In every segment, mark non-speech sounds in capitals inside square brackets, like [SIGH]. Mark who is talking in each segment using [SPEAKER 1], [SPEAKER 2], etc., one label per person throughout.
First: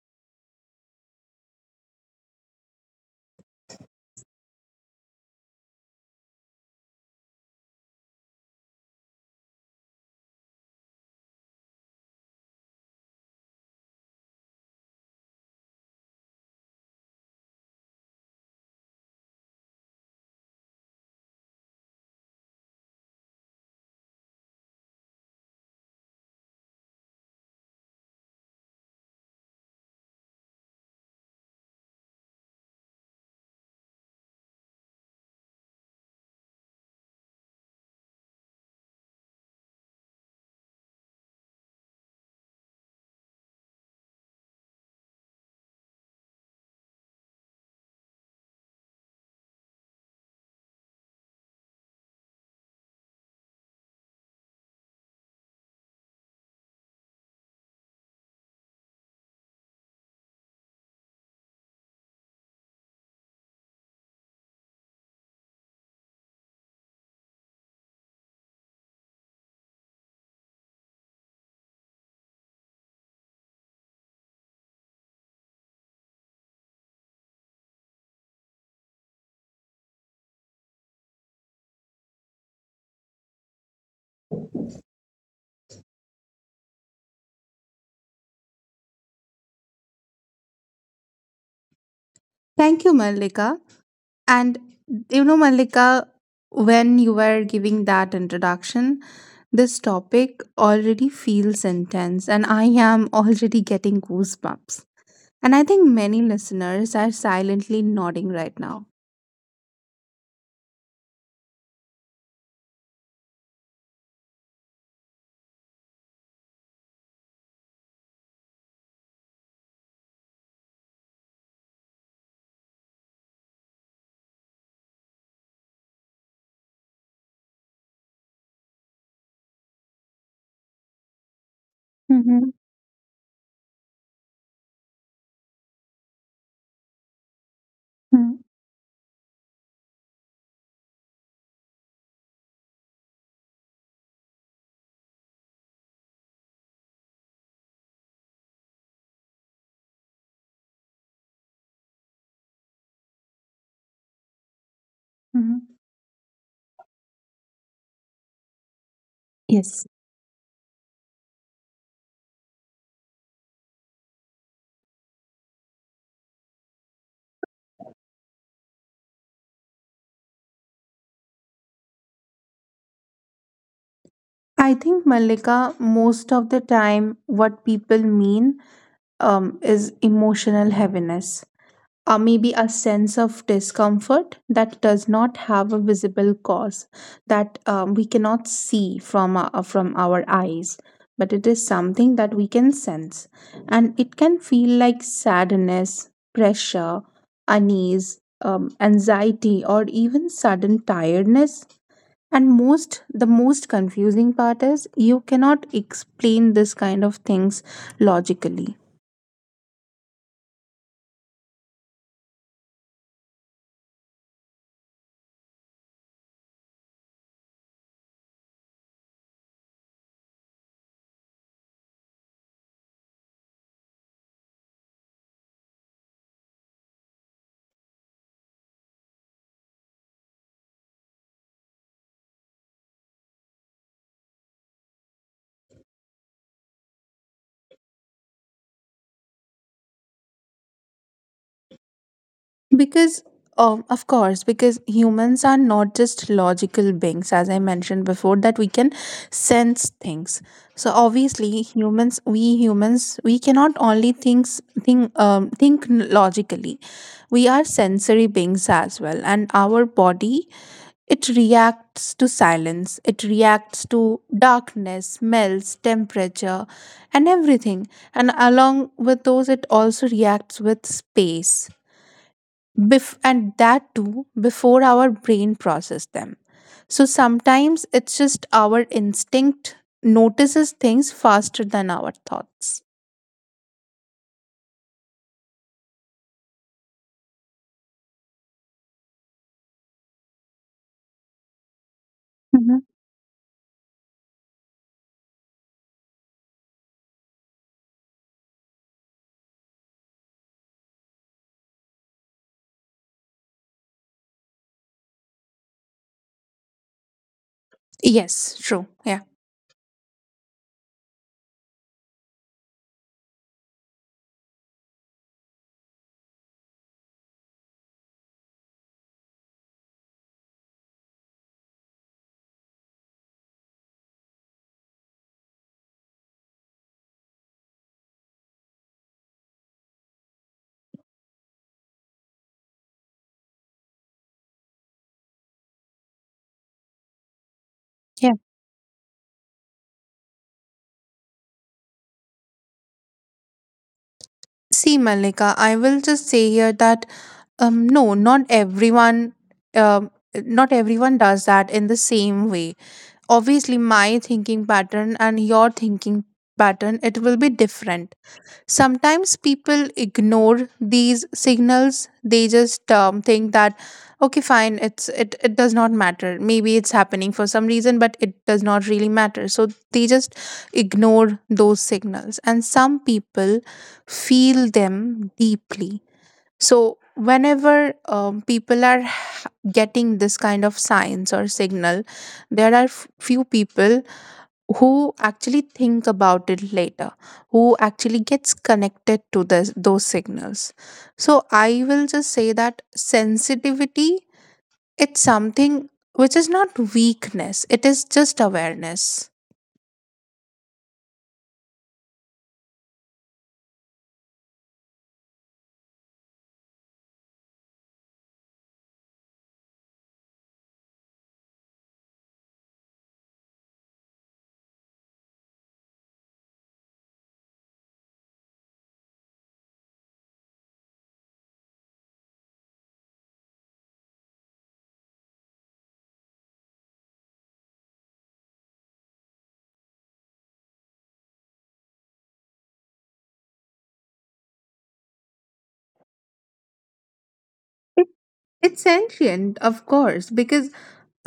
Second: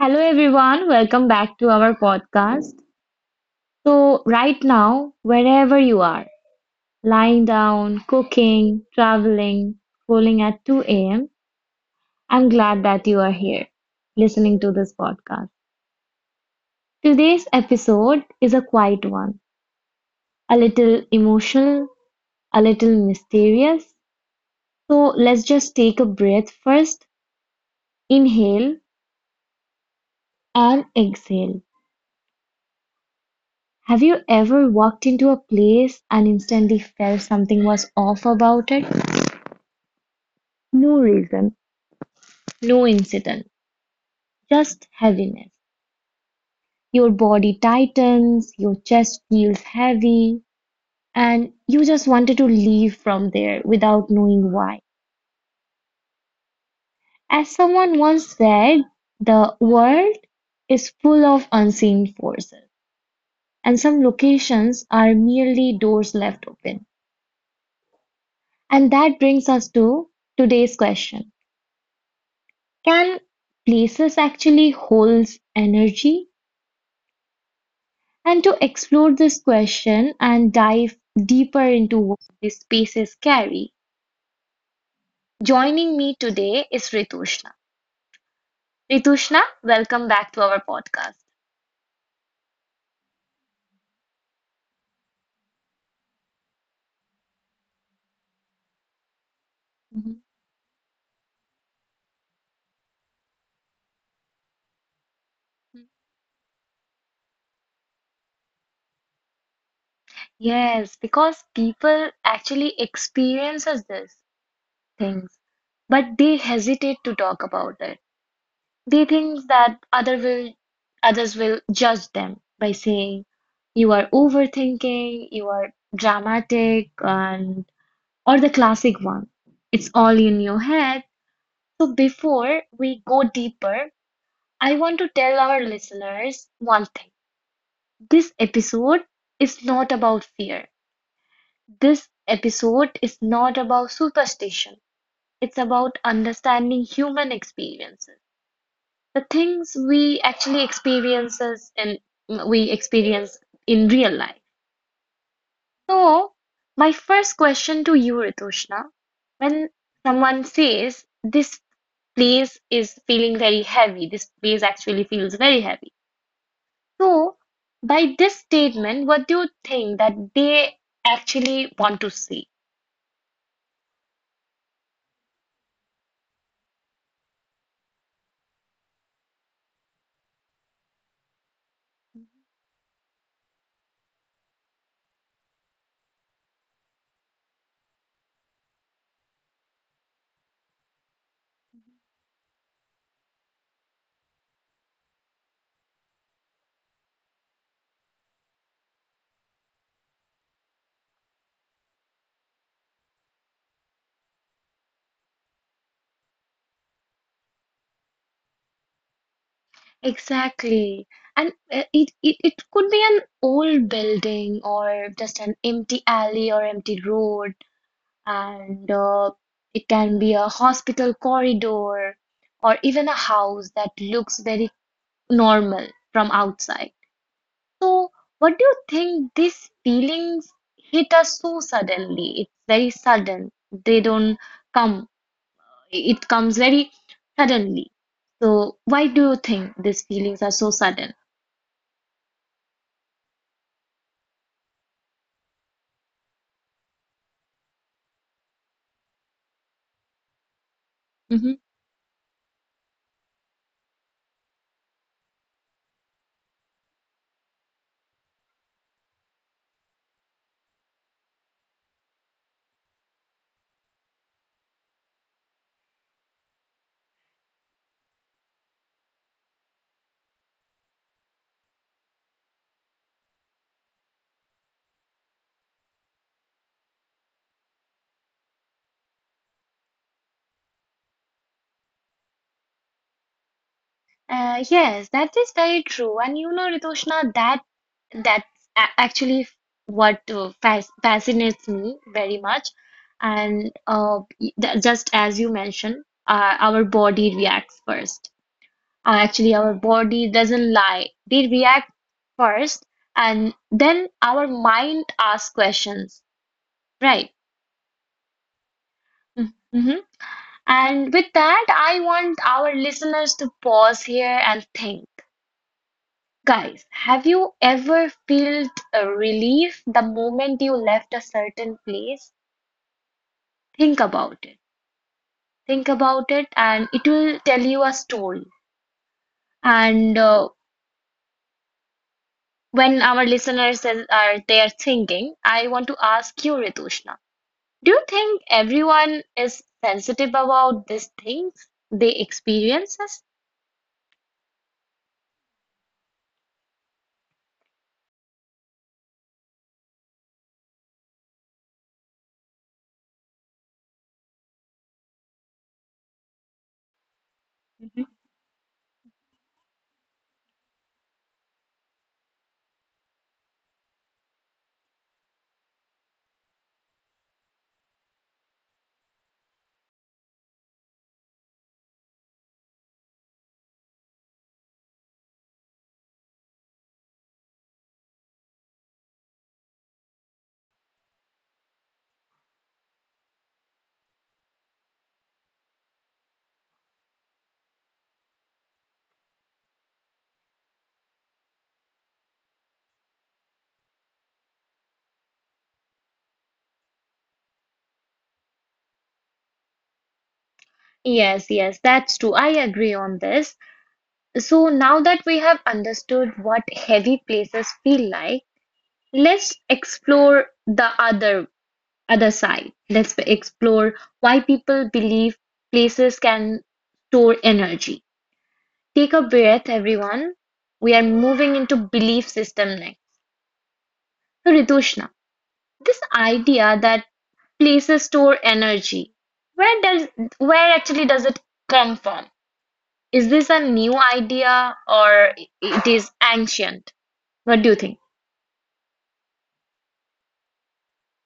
[SPEAKER 1] Hello, everyone. Welcome back to our podcast. So, right now, wherever you are, lying down, cooking, traveling, scrolling at 2 a.m., I'm glad that you are here listening to this podcast. Today's episode is a quiet one, a little emotional, a little mysterious. So, let's just take a breath first, inhale and exhale. Have you ever walked into a place and instantly felt something was off about it? No reason, no incident, just heaviness. Your body tightens, your chest feels heavy, and you just wanted to leave from there without knowing why. As someone once said, the world is full of unseen forces, and some locations are merely doors left open. And that brings us to today's question: can places actually hold energy? And to explore this question and dive deeper into what these spaces carry, joining me today is Ritushna. Ritushna, welcome back to our podcast.
[SPEAKER 2] Thank you, Mallika. And you know, Mallika, when you were giving that introduction, this
[SPEAKER 1] Mhm.
[SPEAKER 2] topic already feels intense, and I am [LAUGHS] already getting goosebumps. And I think many listeners are silently nodding right now.
[SPEAKER 1] Yes, because people actually experiences these things, but they hesitate to talk about it. They think that others will judge them by saying you are overthinking, you are dramatic, and Or the classic one, it's all in your head. So
[SPEAKER 2] Mhm,
[SPEAKER 1] before we go deeper, I want to tell our listeners one thing. This
[SPEAKER 2] mhm,
[SPEAKER 1] episode is not about fear. This episode is not about superstition. It's about understanding human experiences. The things we experience in real life.
[SPEAKER 2] mhm.
[SPEAKER 1] So, my first question to you, Ritushna, when
[SPEAKER 2] Yes.
[SPEAKER 1] someone says this place is feeling very heavy. this place actually feels very heavy. So, by this statement, what do you think that they actually want to say?
[SPEAKER 2] I think, Mallika, most of the time, what people mean is emotional heaviness, or maybe a sense of discomfort that does not have a visible cause, that we cannot see from from our eyes, but it is something that we can sense, and it can feel like sadness, pressure, unease, anxiety, or even sudden tiredness. And most the most confusing part is, you cannot explain this kind of things logically.
[SPEAKER 1] Exactly. And it could be an old building or just an empty alley or empty road, and it can be a hospital corridor or even a house that looks very normal from outside. So, what do you think these feelings hit us so suddenly? It's very sudden. They don't come, it comes very suddenly. So, why do you think these feelings are so sudden?
[SPEAKER 2] Because, of course, because humans are not just logical beings, as I mentioned before, that we can sense things. So
[SPEAKER 1] Hmm.
[SPEAKER 2] obviously, we humans, we cannot only think think logically. We are sensory beings as well, and our body, it reacts to silence, it reacts to darkness, smells, temperature, and everything, and along with those, it also reacts with space. And that too before our brain process them. So sometimes it's just our instinct notices things faster than our thoughts.
[SPEAKER 1] Yes, that is very true. And you know, Ritushna, that that's a actually f- what fas fascinates me very much.
[SPEAKER 2] hmm
[SPEAKER 1] And just as you mentioned, our body reacts first. Actually, our body doesn't lie. They react first, and then our mind asks questions, right?
[SPEAKER 2] Yes, true. Yeah.
[SPEAKER 1] Hmm. And with that, I want our listeners to pause here and think. Guys, have you ever felt a relief the moment you left a certain place? Think about it. Think about it, and it will tell you a story. And when our are there thinking, I want to ask you, Ritushna, do you
[SPEAKER 2] Yeah.
[SPEAKER 1] think everyone is sensitive about these things they experiences?
[SPEAKER 2] See, Malika, I will just say here that, no, not everyone, not everyone does that in the same way. Obviously, my thinking pattern and your thinking pattern, it will be
[SPEAKER 1] Mhm.
[SPEAKER 2] different. Sometimes people ignore these signals. They just think that, okay, fine, it does not matter. Maybe it's happening for some reason, but it does not really matter. So they just ignore those signals. And some people feel them deeply. So whenever people are getting this kind of signs or signal, there are few people who actually think about it later, who actually gets connected to those signals. So I will just say that sensitivity, it's something which is not weakness, it is just awareness.
[SPEAKER 1] Yes, yes, that's true. I agree on this. So now that we have understood what heavy places feel like, let's explore the other side. Let's explore why people believe places can store energy. Take a breath, everyone. We are moving into belief system next. So, Ritushna, this idea that places store energy, Where does where actually does it come from? Is this a new idea or it is ancient? What do you think?
[SPEAKER 2] It's ancient, of course, because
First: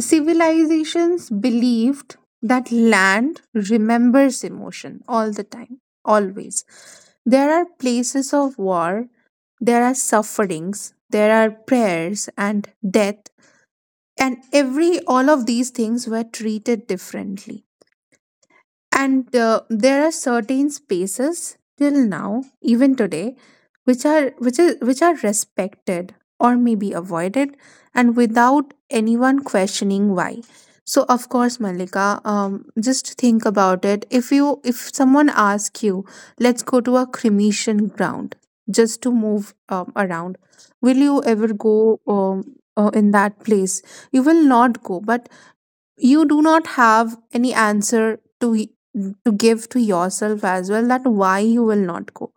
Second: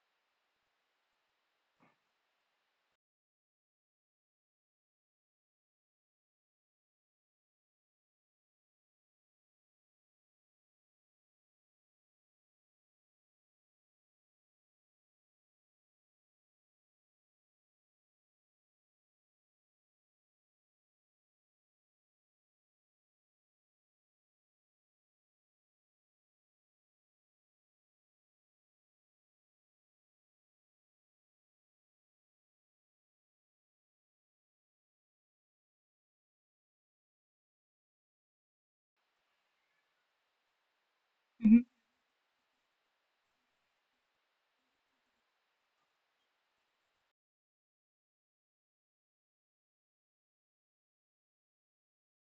[SPEAKER 2] civilizations believed that land remembers emotion all the time, always. There are places of war, there are sufferings, there are prayers and death, and every all of these things were treated differently. And there are certain spaces till now, even today, which are which are respected or maybe avoided, and without anyone questioning why. So of course, Malika, just think about it. If you if someone asks you, let's go to a cremation ground just to move around, will you ever go in that place? You will not go, but you do not have any answer to to give to yourself as well, that why you will not go.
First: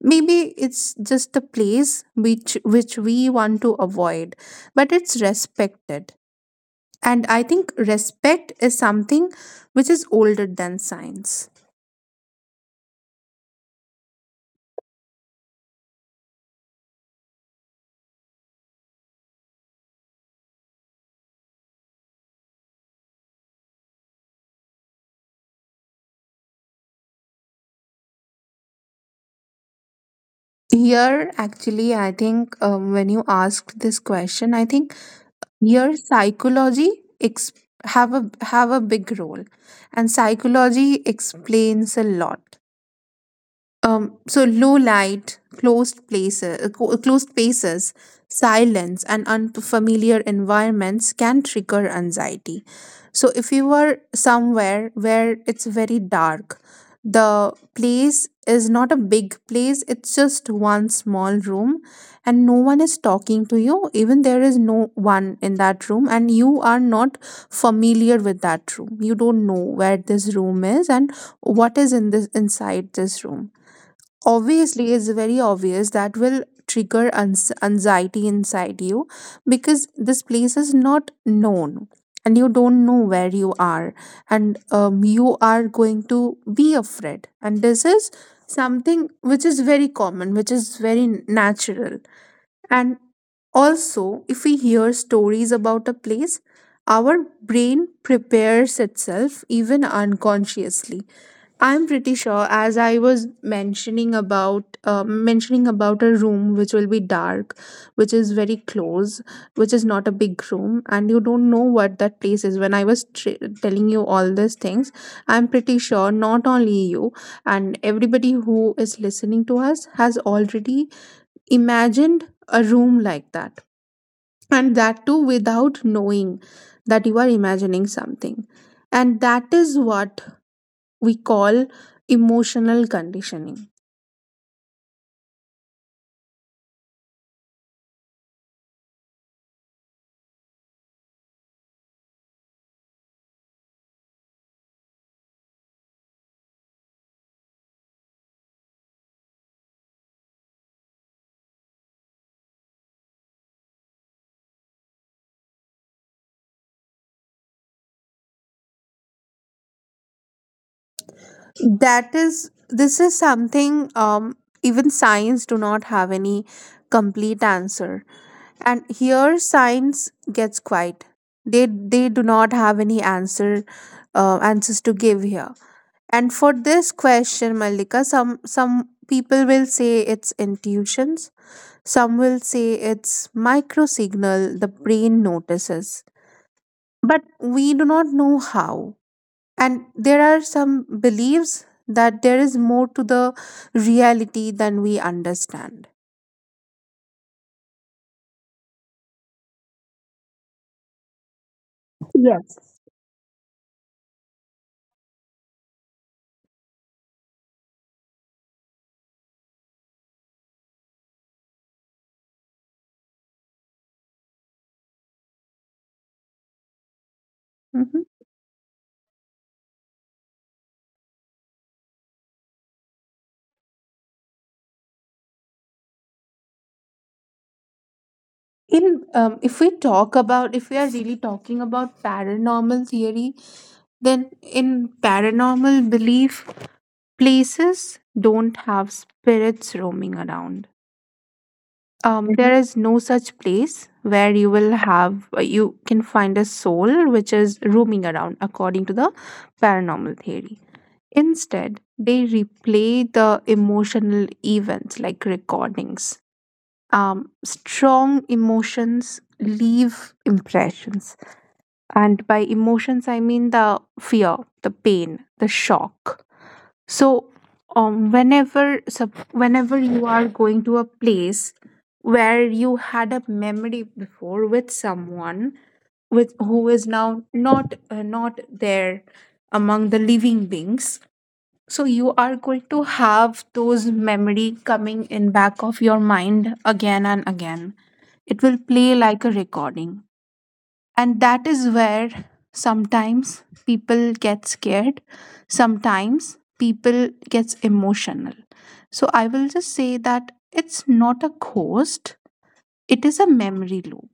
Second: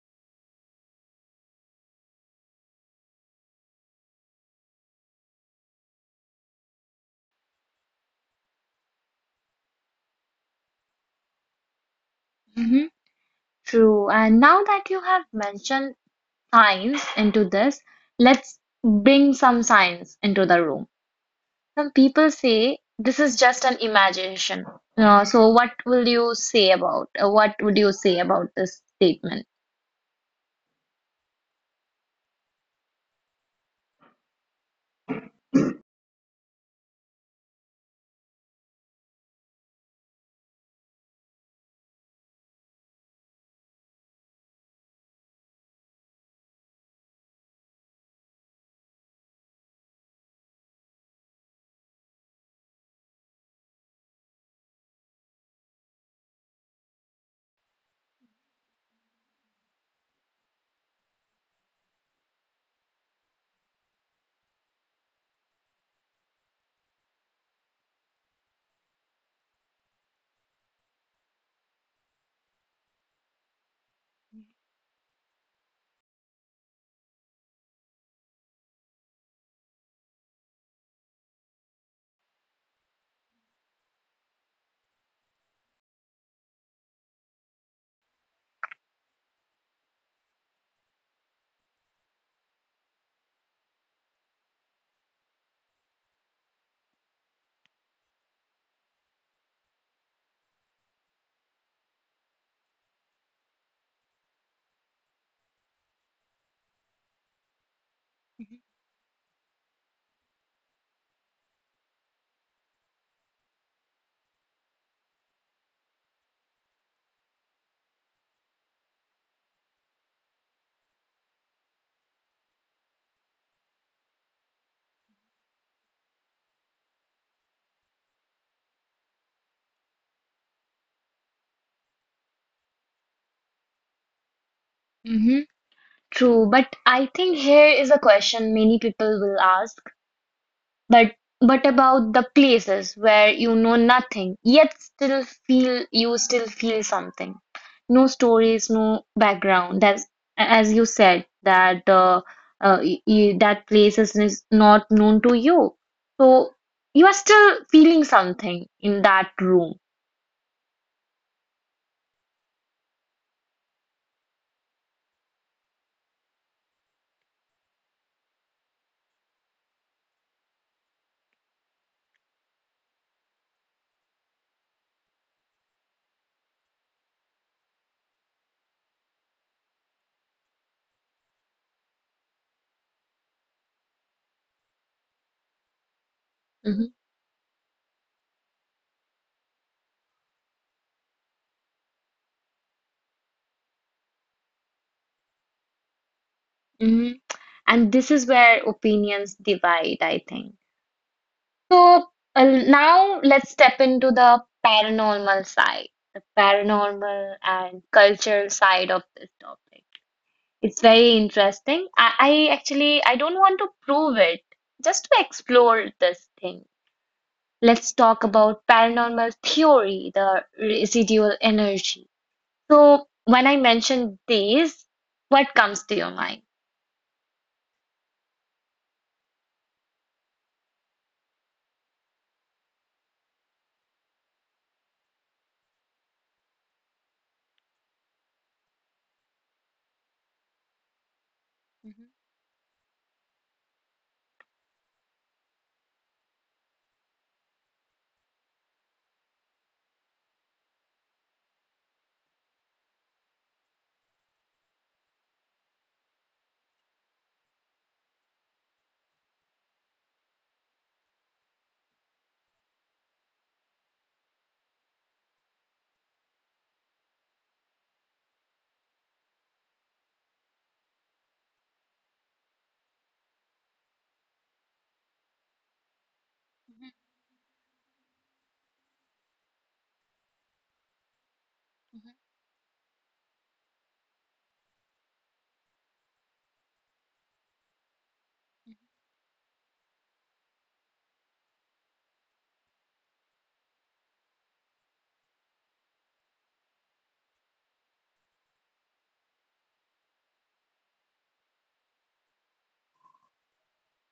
[SPEAKER 2] Maybe it's just a place which we want to avoid, but it's respected, and I think respect is something which is older than science.
[SPEAKER 1] Mm-hmm. True. And now that you have mentioned science into this, let's bring some science into the room. Some people say this is just an imagination. What would you say about this statement?
[SPEAKER 2] Here actually I think, when you asked this question, I think here, psychology, ex- have a big role, and psychology explains a lot. So low light, closed places, closed spaces, silence, and unfamiliar environments can trigger anxiety. So if you are somewhere where it's very dark, the place is not a big place, it's just one small room, and no one is talking to you. Even there is no one in that room, and you are not familiar with that room. You don't know where this room is, and what is in this inside this room. Obviously, it's very obvious that will trigger anxiety inside you, because this place is not known, and you don't know where you are, and you are going to be afraid, and this is something which is very common, which is very natural. And also, if we hear stories about a place, our brain prepares itself even unconsciously. I'm pretty sure, as I was mentioning about a room which will be dark, which is very close, which is not a big room, and you don't know what that place is. When I was telling you all these things, I'm pretty sure not only you and everybody who is listening to us has already imagined a room like that, and that too without knowing that you are imagining something, and that is what we call emotional conditioning.
[SPEAKER 1] True, but I think here is a question many people will ask. But what about the places where you know nothing, yet still feel you still feel something? No stories, no background. That's as you said that that place is not known to you, so you are still feeling something in that room.
[SPEAKER 2] That is this is something, even science do not have any complete answer, and here science gets quiet. they they do not have any answer, answers to give here. And for this question, Malika, some people will say it's intuitions, some will say it's micro signal the brain notices,
[SPEAKER 1] Hmm.
[SPEAKER 2] but we do not know how. And there are some beliefs that there is more to the reality than we understand.
[SPEAKER 1] Hmm. And this is where opinions divide, I think. So
[SPEAKER 2] Yes.
[SPEAKER 1] now let's step into the paranormal side, the paranormal and cultural side of this topic. It's very interesting. I actually I don't want to prove it, just to explore this thing. Let's
[SPEAKER 2] Mhm.
[SPEAKER 1] talk about paranormal theory, the residual energy. So when I mention these, what comes to your mind?
[SPEAKER 2] In if we talk about if we are really talking about paranormal theory, then in paranormal belief, places don't have spirits roaming around.
[SPEAKER 1] Mhm,
[SPEAKER 2] There Mhm. is no such place where you will have you can find a soul which is roaming around according to the paranormal theory. Instead, they replay the emotional events like recordings. Strong emotions leave impressions. And by emotions, I mean the fear, the pain, the shock. So, whenever you are going to a place where you had a memory before with someone, with who is
[SPEAKER 1] mhm,
[SPEAKER 2] now not there among the living beings, so you
[SPEAKER 1] mhm.
[SPEAKER 2] are going to have those memory coming in back of your mind again and again. It will play like a recording, and that is where sometimes people get scared, sometimes people gets emotional. So I will just say that it's not a ghost, it is a memory loop.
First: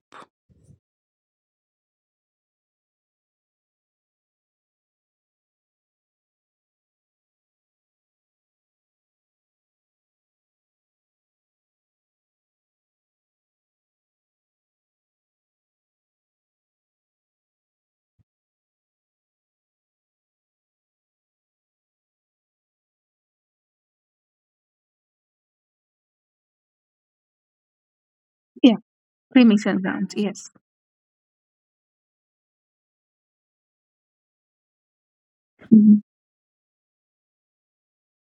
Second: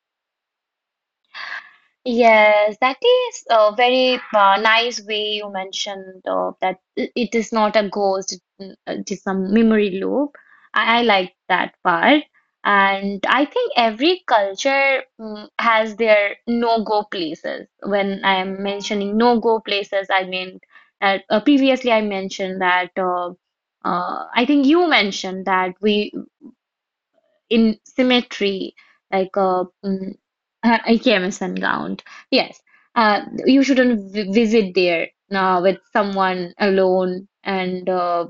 [SPEAKER 1] Yes, that is a very nice way you mentioned that it is not a ghost, it is some memory loop. I like that part. And I think every culture has their no-go places. When I am mentioning no-go places, I mean, previously I mentioned that, I think you mentioned that we in symmetry,
[SPEAKER 2] Yeah,
[SPEAKER 1] like
[SPEAKER 2] cremation grounds, yes.
[SPEAKER 1] IKMS gown. Yes, you shouldn't vi visit there with
[SPEAKER 2] Mhm.
[SPEAKER 1] someone alone, and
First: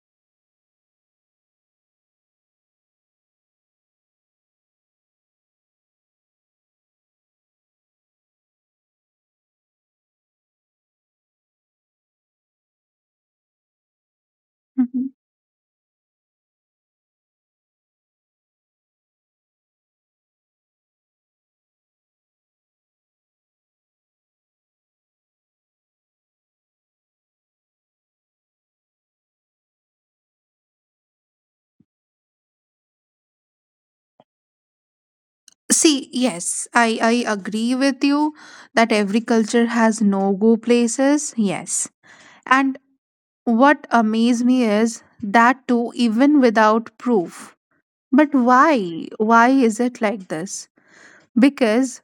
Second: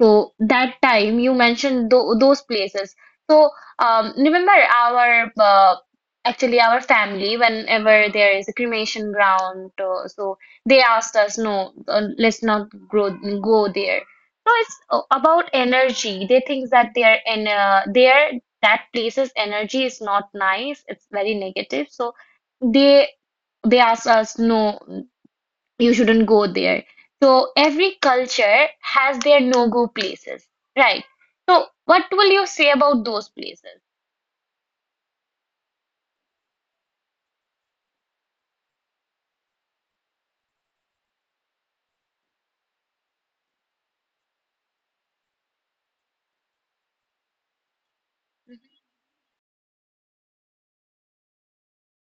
[SPEAKER 1] so that time you mentioned those places. So remember our actually our family whenever there is a cremation ground, so they asked us, no, let's not grow, go there. So it's
[SPEAKER 2] Mhm.
[SPEAKER 1] about energy. They think that their in their that place's energy is not nice. It's very negative. So they they asked us, no, you shouldn't go there. So every culture has their no-go places, right? So what will you say about those places?
[SPEAKER 2] See, yes, I agree with you that every culture has no go places. Yes. And what amazed me is that too, even without proof. But why? Why is it like this? Because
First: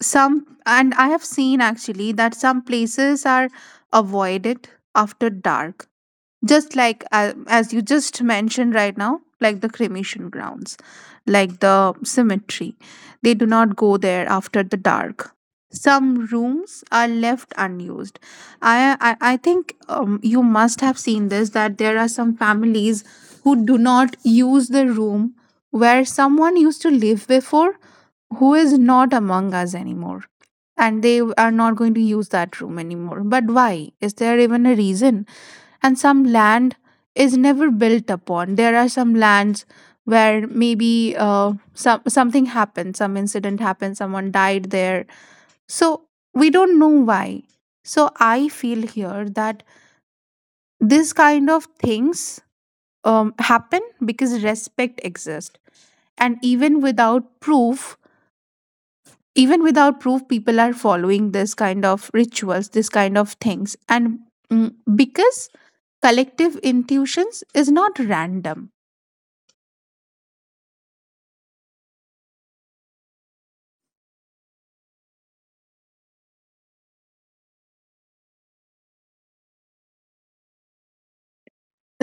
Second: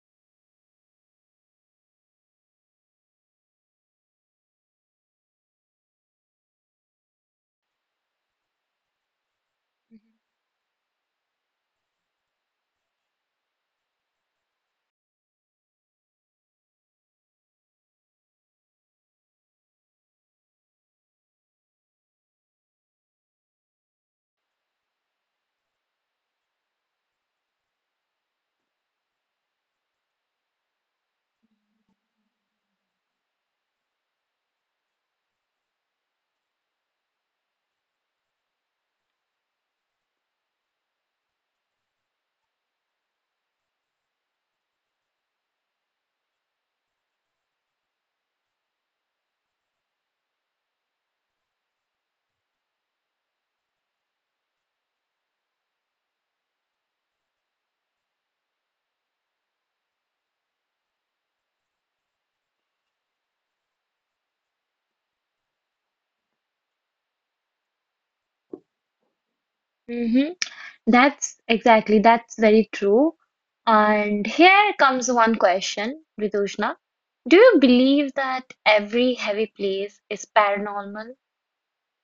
[SPEAKER 2] some, and I have seen actually that some places are avoided after dark, just like as you just mentioned right now, like the cremation grounds, like the cemetery, they do not go there after the dark. Some rooms are left unused. I think you must have seen this, that there are some families who do not use the room where someone used to live before, who is not among us anymore, and they are not going to use that room anymore. But why? Is there even a reason? And some land is never built upon. There are some lands where maybe something happened, some incident happened, someone died there. So we don't know why. So I feel here that this kind of things, happen because respect exists, and even without proof, people are following this kind of rituals, this kind of things, and, mm, because collective intuitions is not random.
[SPEAKER 1] Mm-hmm. That's exactly, that's very true. And here comes one question, Vidushna. Do you believe that every heavy place is paranormal?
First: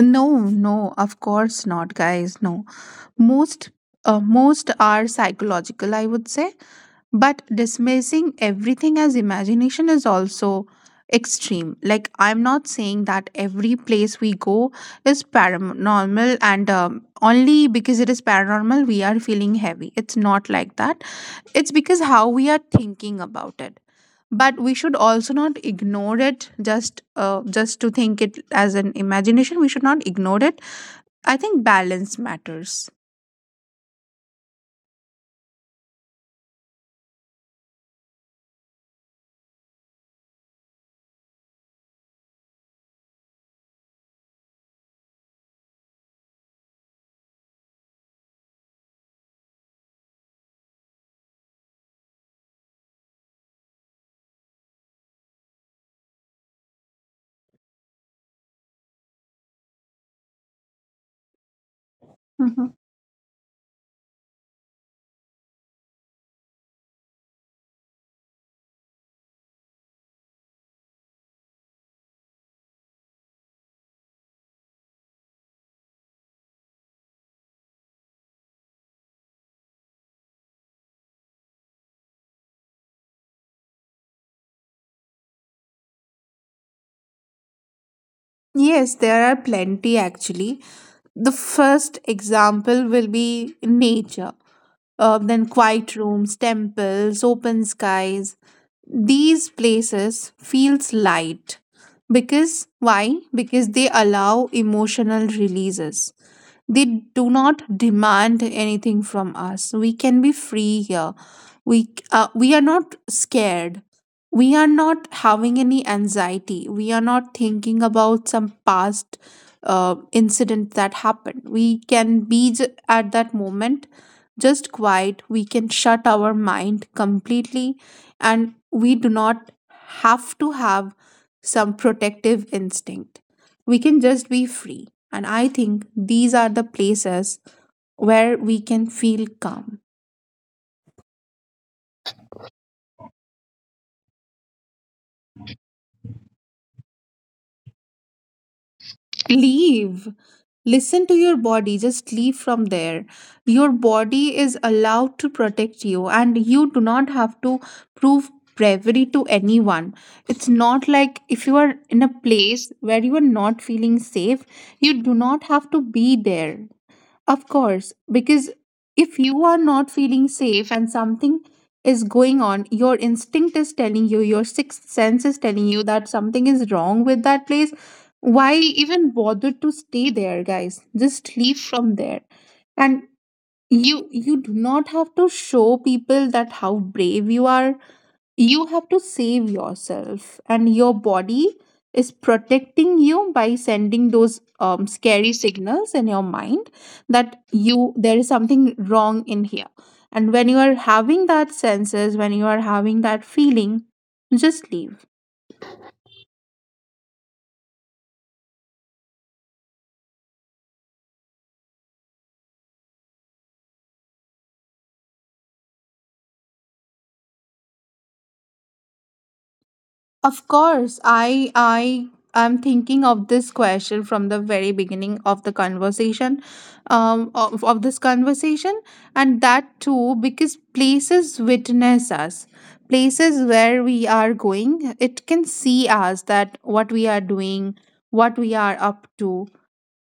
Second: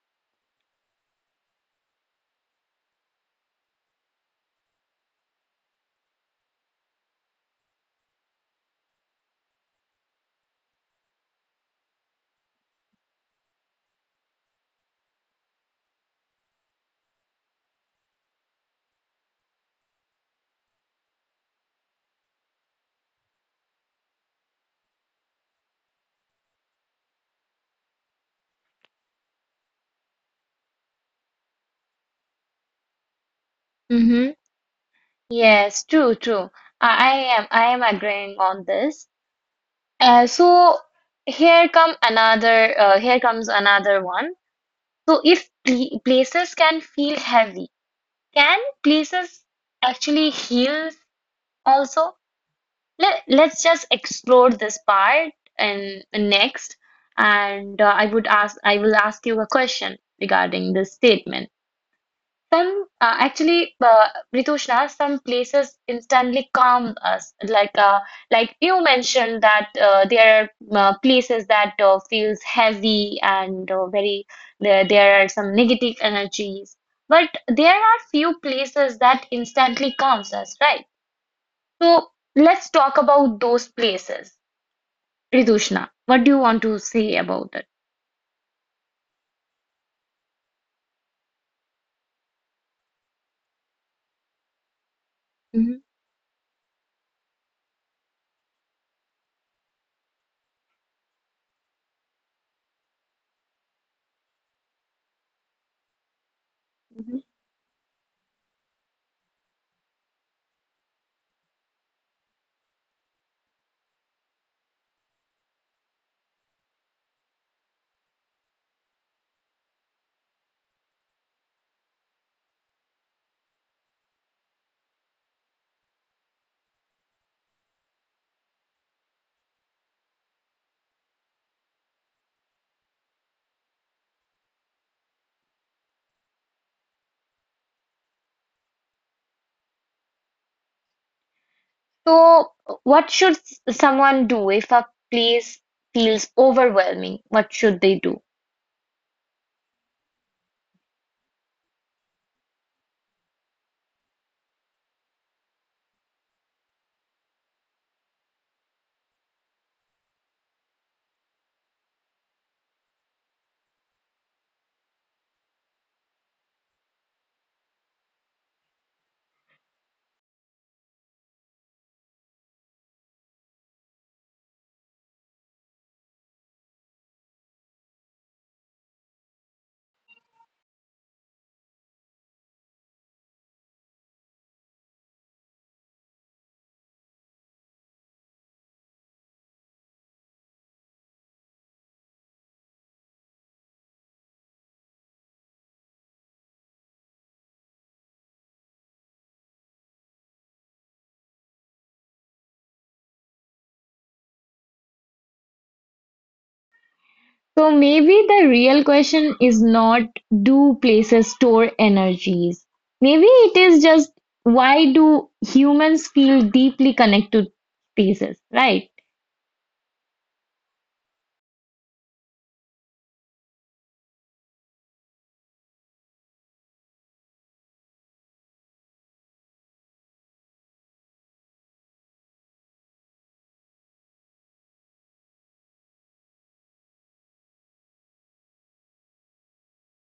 [SPEAKER 2] No, no, of course not, guys. No, most most are psychological, I would say, but dismissing everything as imagination is also extreme. Like, I'm not saying that every place we go is paranormal, and only because it is paranormal we are feeling heavy. It's not like that. It's because how we are thinking about it. But we should also not ignore it, just to think it as an imagination. We should not ignore it. I think balance matters.
[SPEAKER 1] Mm-hmm. Yes, true, true. I I I am agreeing on this. Uh, so Here comes another one. So if places can feel heavy, can places actually heal also? Let's just explore this part and next. And I will ask you a question regarding this statement.
[SPEAKER 2] Mhm.
[SPEAKER 1] Some uh, actually, uh, Ritushna, some places instantly calm us. Like you mentioned that there are places that feels heavy, and very there there are some negative energies. But there are few places that instantly calms us, right? So let's talk about those places. Ritushna, what do you want to say about it?
[SPEAKER 2] Yes, there are plenty actually. The first example will be nature, then
[SPEAKER 1] Mhm.
[SPEAKER 2] quiet rooms, temples, open skies. These places feels light, because why? Because they allow emotional releases. They do not demand anything from us. We can be free here. We are not scared. We are not having any anxiety. We are not thinking about some past incident that happened. We can be at that moment just quiet. We can shut our mind completely, and we do not have to have some protective instinct, we can just be free. And I think these are the places where we can feel calm.
[SPEAKER 1] So, what should someone do if a place feels overwhelming? What should they do?
[SPEAKER 2] Leave, listen to your body, just leave from there. Your body is allowed to protect you, and you do not have to prove bravery to anyone. It's not like if you are in a place where you are not feeling safe, you do not have to be there. Of course, because if you are not feeling safe and something is going on, your instinct is telling you, your sixth sense is telling you that something is wrong with that place. Why even bother to stay there, guys? Just leave from there. And you do not have to show people that how brave you are. You have to save yourself, and your body is protecting you by sending those scary signals in your mind, that you there is something wrong in here. And when you are having that senses, when you are having that feeling, just leave.
[SPEAKER 1] So maybe the real question is not, do places store energies? Maybe it is just, why do humans feel deeply connected to spaces, right?
[SPEAKER 2] Of course, I I'm thinking of this question from the very beginning of the conversation, of this conversation, and that too because places witness us. Places where we are going, it can see us that what we are doing, what we are up to,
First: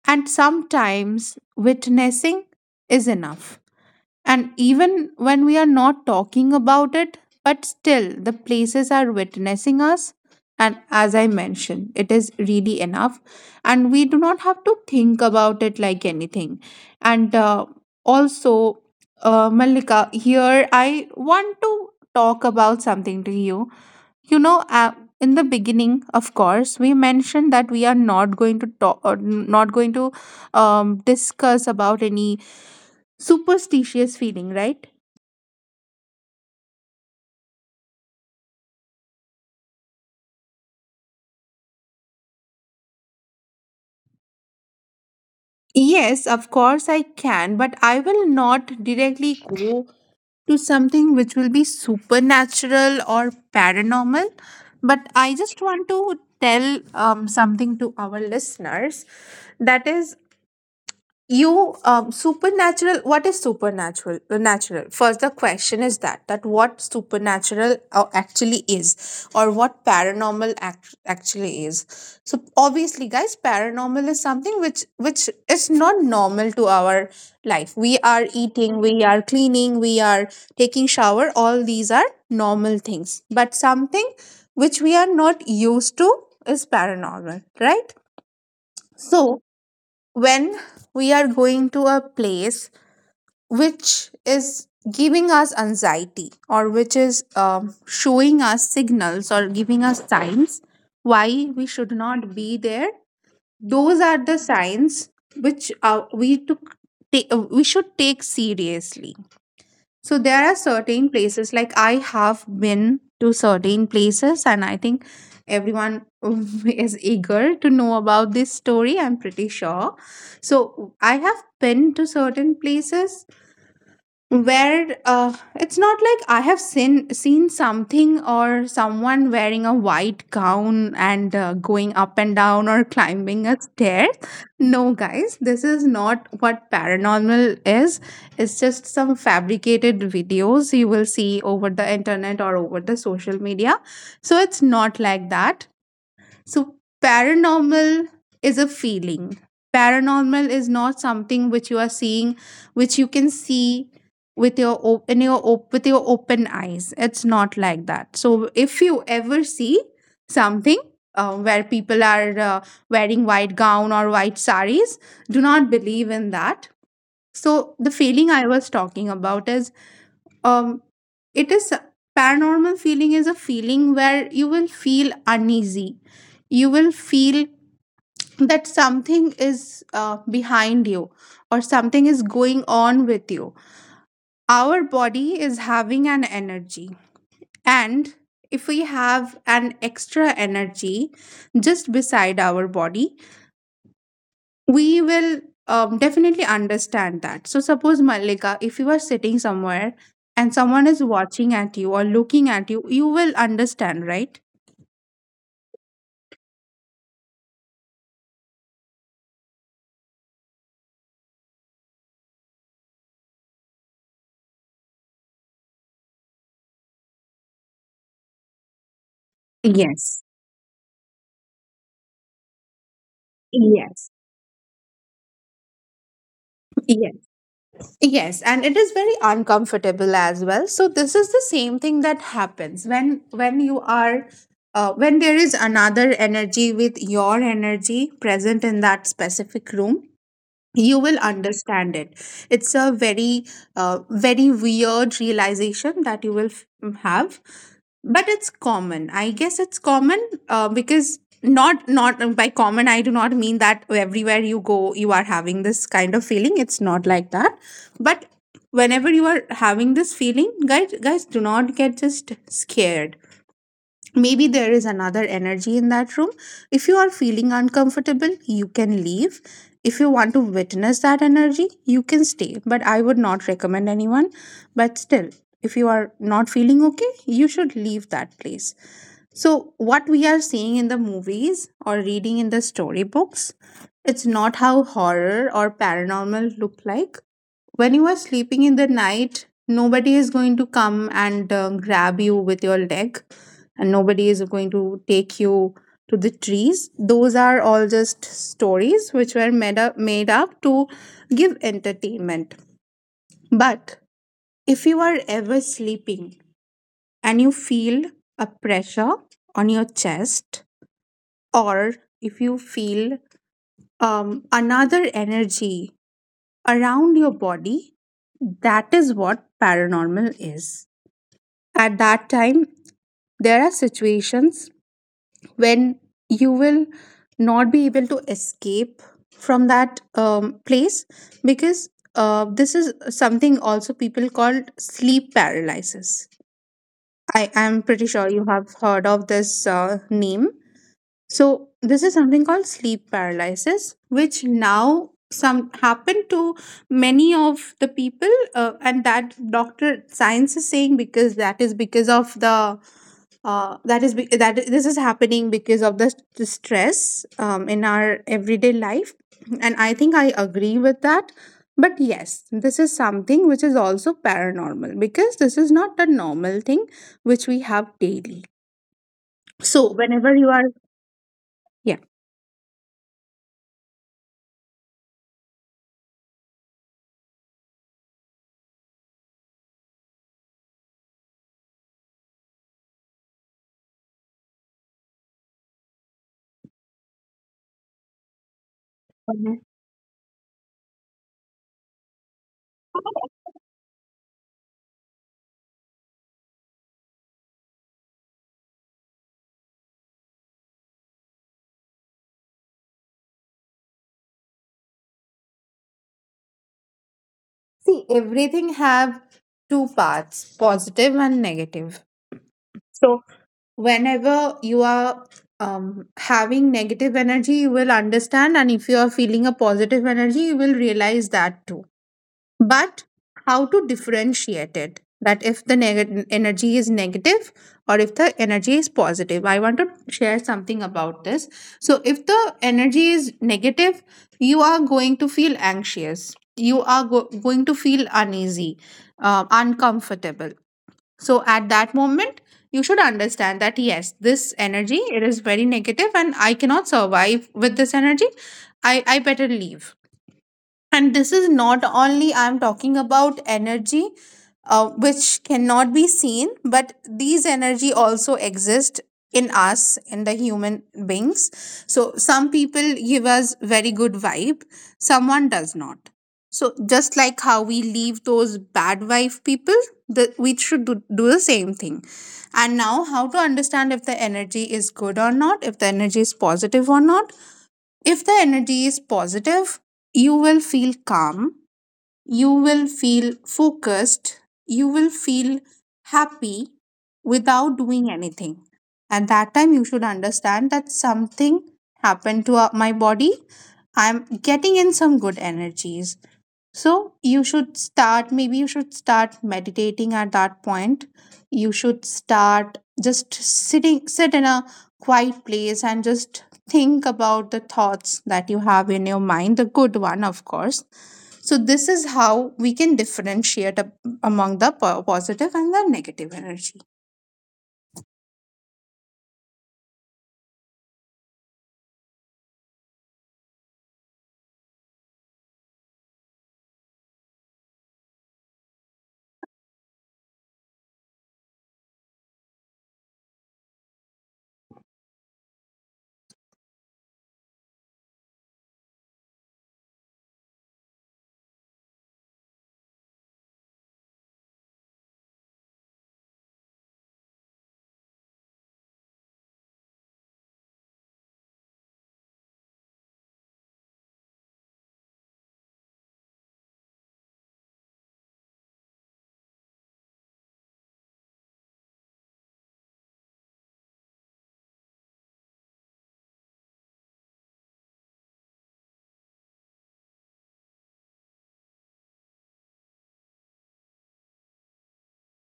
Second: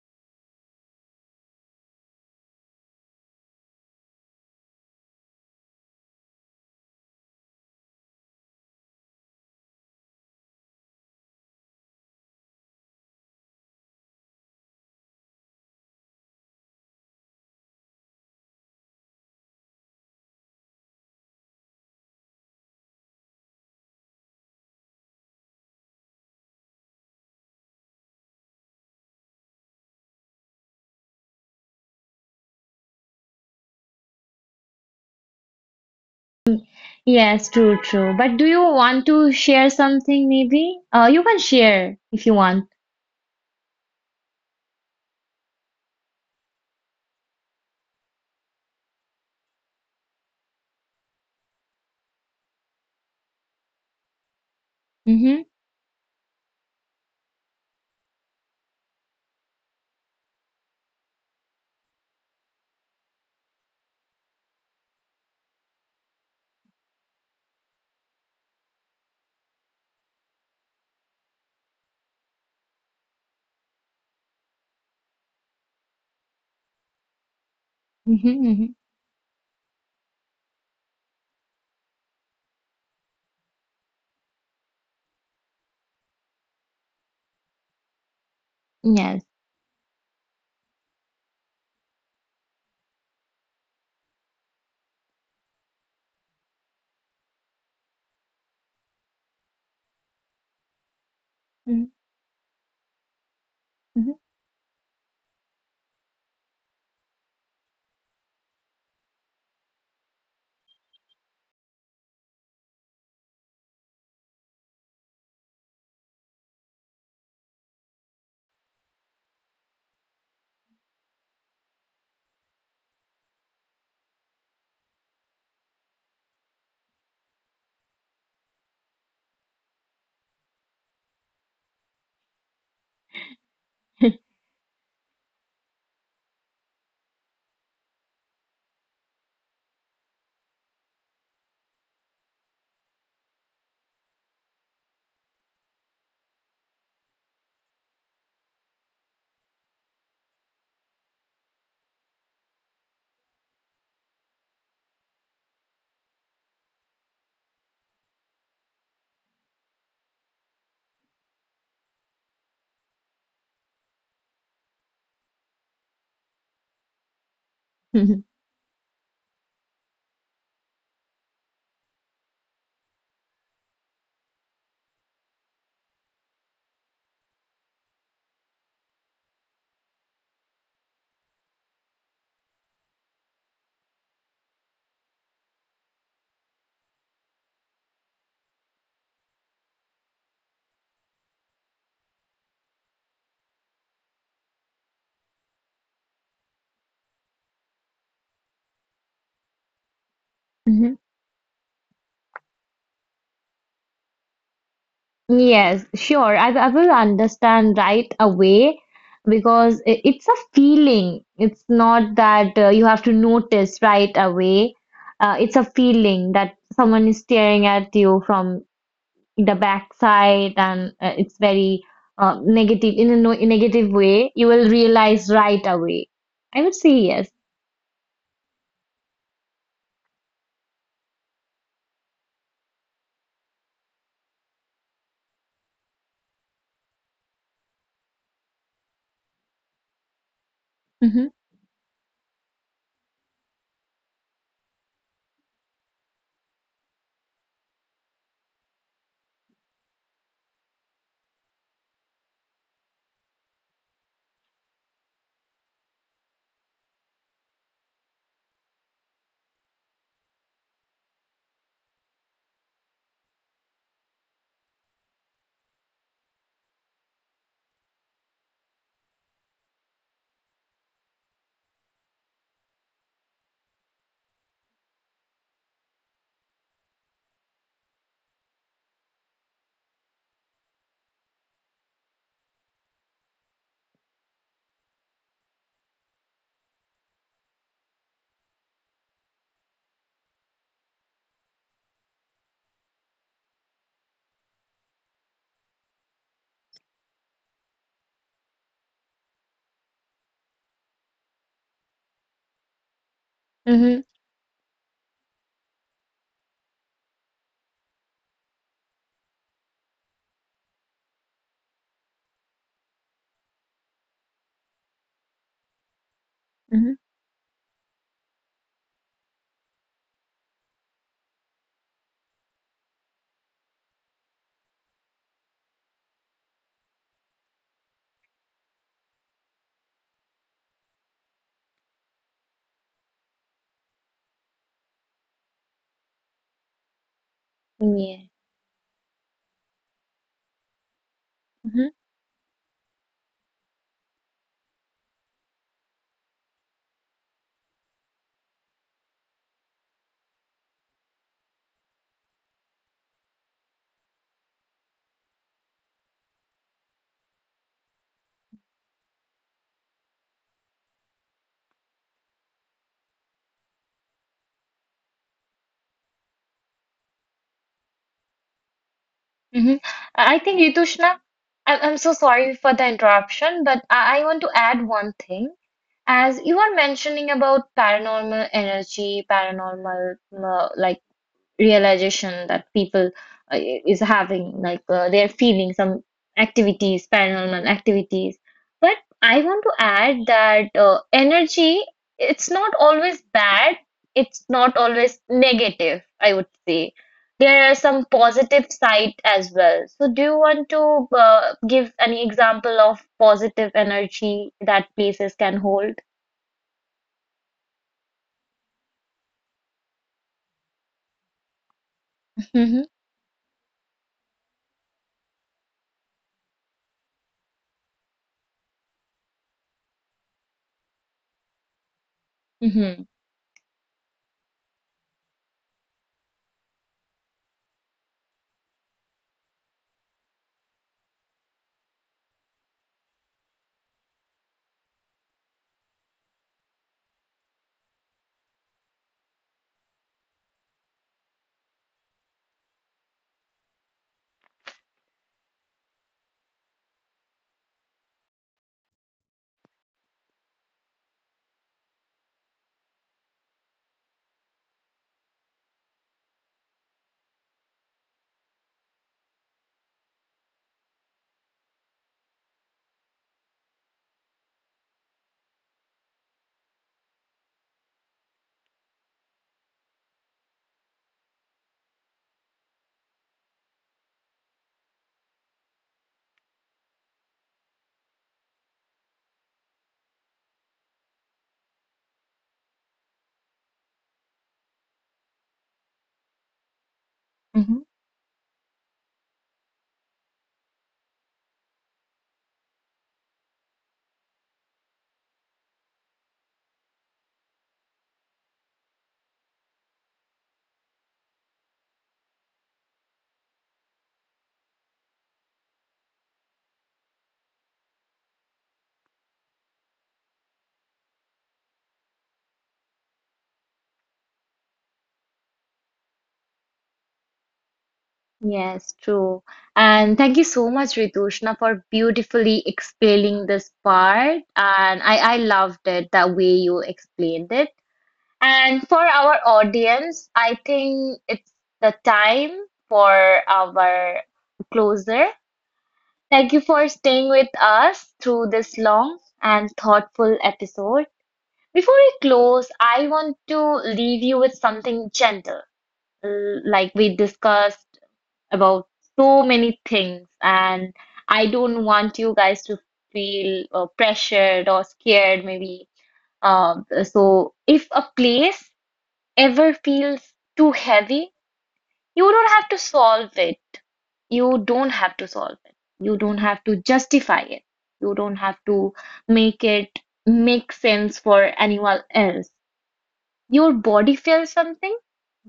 [SPEAKER 2] and sometimes witnessing is enough, and even when we are not talking about it, but still the places are witnessing us. And as I mentioned, it is really enough. And we do not have to think about it like anything. And uh, also, Malika, here I want to talk about something to you. You know In the beginning, of course, we mentioned that we are not going to talk or not going to discuss about any superstitious feeling, right?
[SPEAKER 1] Yes, true, true. But do you want to share something maybe? You can share if you want.
[SPEAKER 2] Yes, of course, I can, but I will not directly go to something which will be supernatural or paranormal, but I
[SPEAKER 1] Mm-hmm.
[SPEAKER 2] just want to tell something to our listeners. That is, you supernatural what is supernatural natural first the question is that that what supernatural actually is or what paranormal actually is. So obviously, guys, paranormal is something which is not normal to our life. We are
[SPEAKER 1] Mm-hmm. Mm-hmm.
[SPEAKER 2] eating, we are cleaning, we are taking shower, all these are normal things, but something which we are not used to is paranormal, right?
[SPEAKER 1] Yes.
[SPEAKER 2] So when we are going to a place which is giving us anxiety or which is showing us signals or giving us signs why we should not be there, those are the signs which we should take seriously. So there are certain places, like I have been to certain places, and I think everyone [LAUGHS] is eager to know about this story, I'm pretty sure. So I have been to certain places where it's not like I have seen something or someone wearing a white gown and going up and down or [LAUGHS] climbing a stair. No, guys, this is not what paranormal is. It's just some fabricated videos you will see over the internet or over the social media. So it's not like that. So, paranormal is a feeling. Paranormal is not something which you are seeing, which you can see with your op- in your op- with your open eyes. It's not like that. So, if you ever see something where people are wearing white gown or white saris, do not believe in that. So, the
[SPEAKER 1] Mm-hmm.
[SPEAKER 2] feeling I was talking about is um it is paranormal feeling is a feeling where you will feel uneasy, you will feel that something is behind you or something is going on with you. Our body is having an energy, and if we have an extra energy just beside our body, we will definitely understand that. So, suppose, Malika, if you are sitting somewhere and someone is
[SPEAKER 1] [LAUGHS]
[SPEAKER 2] watching at you or looking at you, you will understand, right?
[SPEAKER 1] Yes, sure. I will understand right away because it's a feeling. It's not that you have to notice right away. It's a feeling that someone is staring at you from the
[SPEAKER 2] Yes.
[SPEAKER 1] backside, and it's very negative in a no negative
[SPEAKER 2] Yes.
[SPEAKER 1] way. You will realize right away. I would say
[SPEAKER 2] Yes.
[SPEAKER 1] yes.
[SPEAKER 2] Yes, and it is very uncomfortable as well. So this is the same thing that happens when you are when there is another energy with your energy present in that specific room, you will
[SPEAKER 1] Mm-hmm.
[SPEAKER 2] understand it. It's a very very weird realization that you will have, but it's common, I guess, it's common, because not not by common I do not mean that everywhere you go you are having this kind of feeling. It's not like that. But whenever you are having this feeling, guys, do not get just scared. Maybe there is another energy in that room. If you are feeling uncomfortable, you can leave. If you want to witness that energy, you can stay. But I would not recommend anyone. But still, if you are not feeling okay, you should leave that place. So, what we are seeing in the movies or reading in the storybooks, it's not how horror or paranormal look like. When you are sleeping in the night, nobody is going to come and grab you with your leg, and nobody is going to take you to the trees. Those are all just stories which were made up to give entertainment. But
[SPEAKER 1] Mm-hmm.
[SPEAKER 2] if you are ever sleeping and you feel a pressure on your chest, or if you feel another energy
[SPEAKER 1] Mm-hmm.
[SPEAKER 2] around your body, that is what paranormal is. At that time, there are situations when you will not be able to escape from that place because this is something also people called sleep paralysis. I am pretty
[SPEAKER 1] Yeah.
[SPEAKER 2] sure you have heard of this name. So this is something called sleep paralysis, which now some happen to many of the people, and that doctor science is saying because that is because of the that is be- that is- this is happening because of the, the stress in our everyday life, and I think I agree with that. But yes, this is something which is also paranormal because this is not the normal thing which we have daily.
[SPEAKER 1] Hmm.
[SPEAKER 2] So whenever
[SPEAKER 1] I
[SPEAKER 2] you
[SPEAKER 1] think
[SPEAKER 2] are
[SPEAKER 1] Ritushna, I'm so sorry for the interruption, but I want to add one thing. As you are mentioning about paranormal energy, paranormal like realization that people is having, like they're feeling some activities, paranormal activities, but I
[SPEAKER 2] yeah.
[SPEAKER 1] want to add that energy, it's not always bad, it's not always negative, I would say. There are some positive side as well. So do you want to give any example of positive energy that places can hold?
[SPEAKER 2] See, everything have two parts, positive and negative.
[SPEAKER 1] Mm-hmm.
[SPEAKER 2] So whenever you are having negative energy, you will understand, and if you are feeling a positive energy, you will realize that too. But
[SPEAKER 1] Mm-hmm.
[SPEAKER 2] how to differentiate it, that if the energy is negative or if the energy is positive, I want to share something about this. So if the energy is negative, you are going to feel anxious, you are going to feel uneasy, uncomfortable. So at that moment, you should understand that yes, this energy, it is very negative and I cannot survive with this energy. I better leave. And this is not only I'm talking about energy which cannot be seen, but these energy also exist in us, in the human beings. So some people give us very good vibe, someone does not. So just like how we leave those bad vibe people, that we should do, do the same thing. And now how to understand if the energy is good or not, if the energy is positive or not. If the energy is positive, you will feel calm, you will feel focused, you will feel happy without doing anything. At that time, you should understand that something happened to my body. I'm getting in some good energies. So, you should start, maybe you should start meditating at that point. You should start just sitting, sit in a quiet place and just think about the thoughts that you have in your mind, the good one, of course. So, this is how we can differentiate among the positive and the negative energy.
[SPEAKER 1] Yes, true. And thank you so much, Ritushna, for beautifully explaining this part. And I loved it the way you explained it. And for our audience, I think it's the time for our closer. Thank you for staying with us through this long and thoughtful episode. Before we close, I want to leave you with something gentle, like we discussed about so many things, and I don't want you guys to feel pressured or scared, maybe. So, if a place ever feels too heavy, you don't have to solve it. You don't have to solve it. You don't have to justify it. You don't have to make it make sense for anyone else. Your body feels something,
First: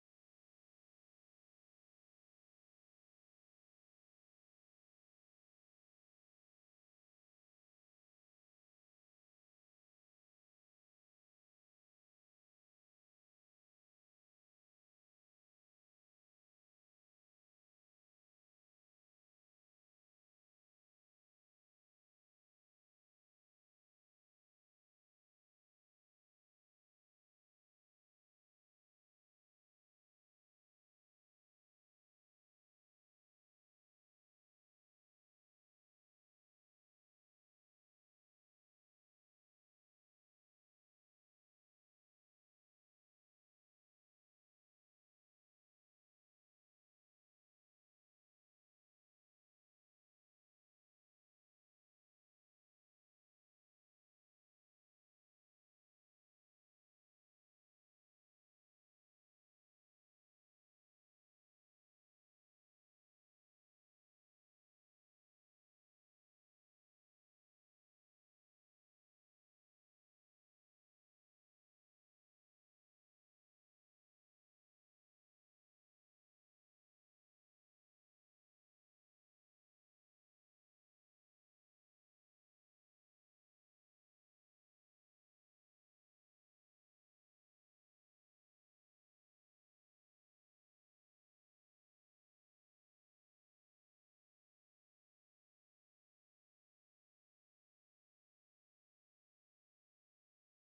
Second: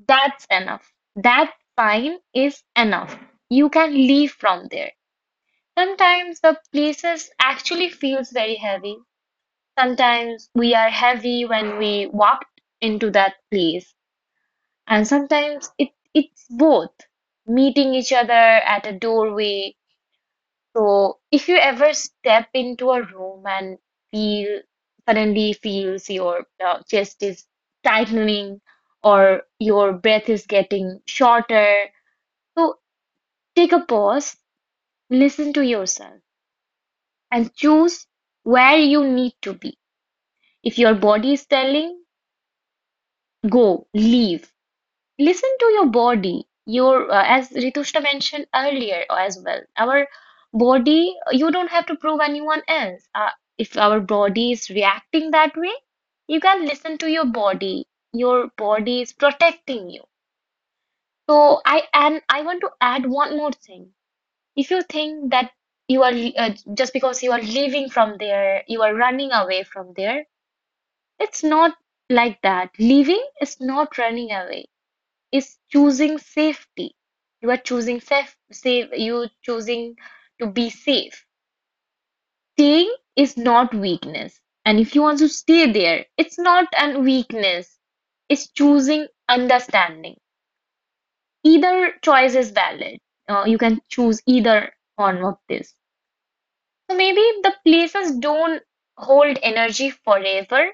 [SPEAKER 1] that's enough. That fine is enough. You can leave from there. Sometimes the places actually feels very heavy. Sometimes we are heavy when we walk into that place. And sometimes it's both meeting each other at a doorway. So if you ever step into a room and feel suddenly feels your chest is tightening or your breath is getting shorter, so take a pause, listen to yourself and choose where you need to be. If your body is telling, go, leave. Listen to your body. Your, as Ritushna mentioned earlier as well, our body, you don't have to prove anyone else. If our body is reacting that way, you can listen to your body. Your body is protecting you. So I want to add one more thing. If you think that you are just because you are leaving from there, you are running away from there, it's not like that. Leaving is not running away. It's choosing safety. You are choosing you choosing to be safe. Staying is not weakness. And if you want to stay there, it's not an weakness. It's choosing understanding. Either choice is valid. You can choose either one of this. So maybe the places don't hold energy forever.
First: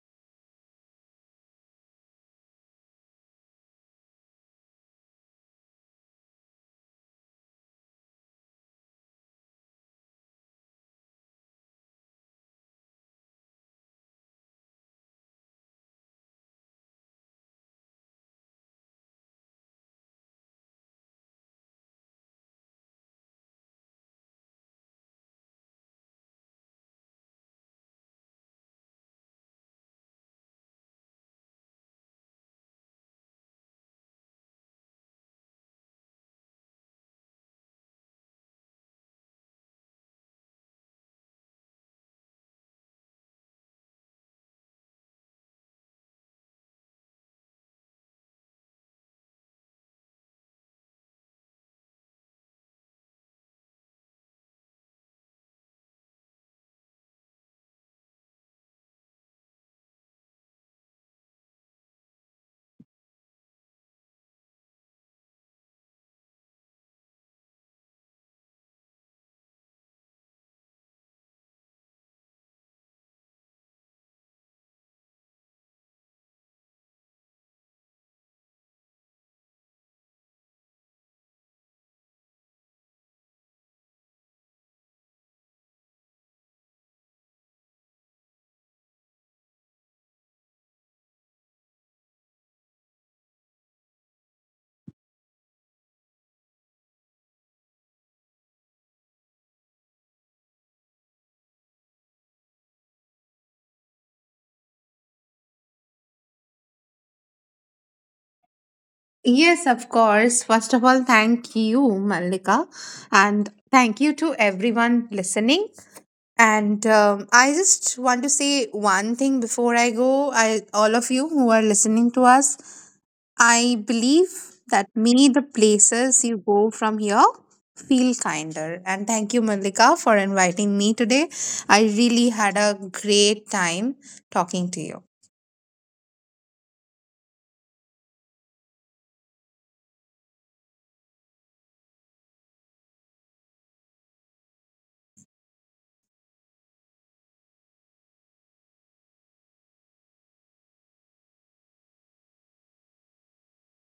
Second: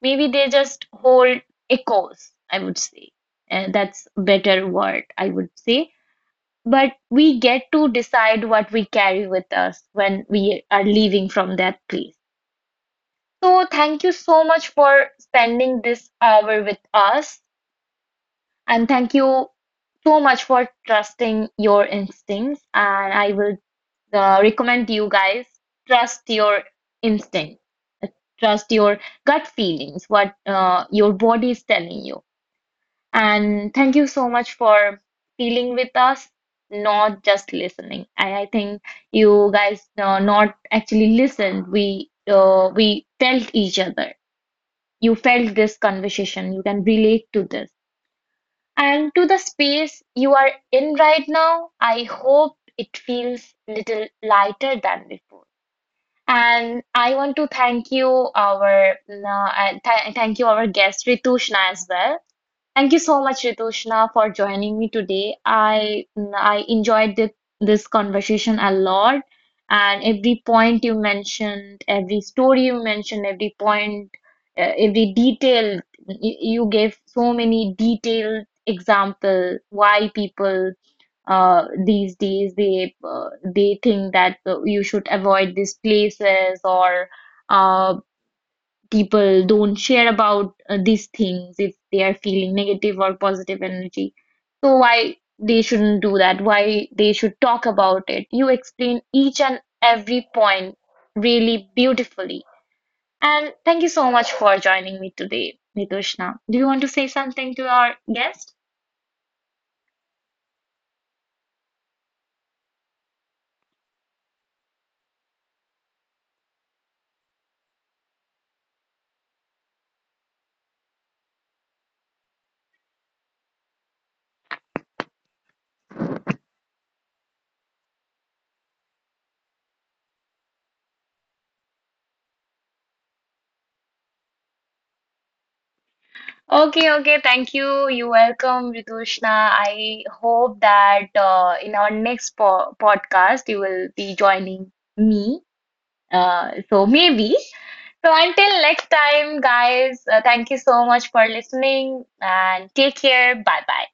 [SPEAKER 1] Maybe they just hold echoes, I would say. That's a better word, I would say. But we get to decide what we carry with us when we are leaving from that place. So thank you so much for spending this hour with us. And thank you so much for trusting your instincts. And I will recommend you guys trust your instinct, trust your gut feelings, what your body is telling you. And thank you so much for feeling with us, not just listening. I think you guys not actually listened. We felt each other. You felt this conversation. You can relate to this. And to the space you are in right now, I hope it feels little lighter than before. And I want to thank you, our th thank you, our guest Ritushna as well. Thank you so much, Ritushna, for joining me today. I enjoyed this conversation a lot, and every point you mentioned, every story you mentioned, every point, every detail you gave so many detailed example why people these days they think that you should avoid these places, or uh, people don't share about these things if they are feeling negative or positive energy. So why they shouldn't do that? Why they should talk about it? You explain each and every point really beautifully. And thank you so much for joining me today, Nitushna. Do you want to say something to our guest?
[SPEAKER 2] Yes, of course. First of all, thank you, Malika, and thank you to everyone listening. And I just want to say one thing before I go. I, all of you who are listening to us, I believe that many the places you go from here feel kinder. And thank you, Malika, for inviting me today. I really had a great time talking to you.
[SPEAKER 1] Okay, okay, thank you. You're welcome, Ritushna. I hope that in our next po podcast you will be joining me. So maybe. So until next time, guys, thank you so much for listening and take care. Bye bye.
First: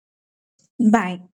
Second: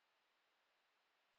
[SPEAKER 2] Bye.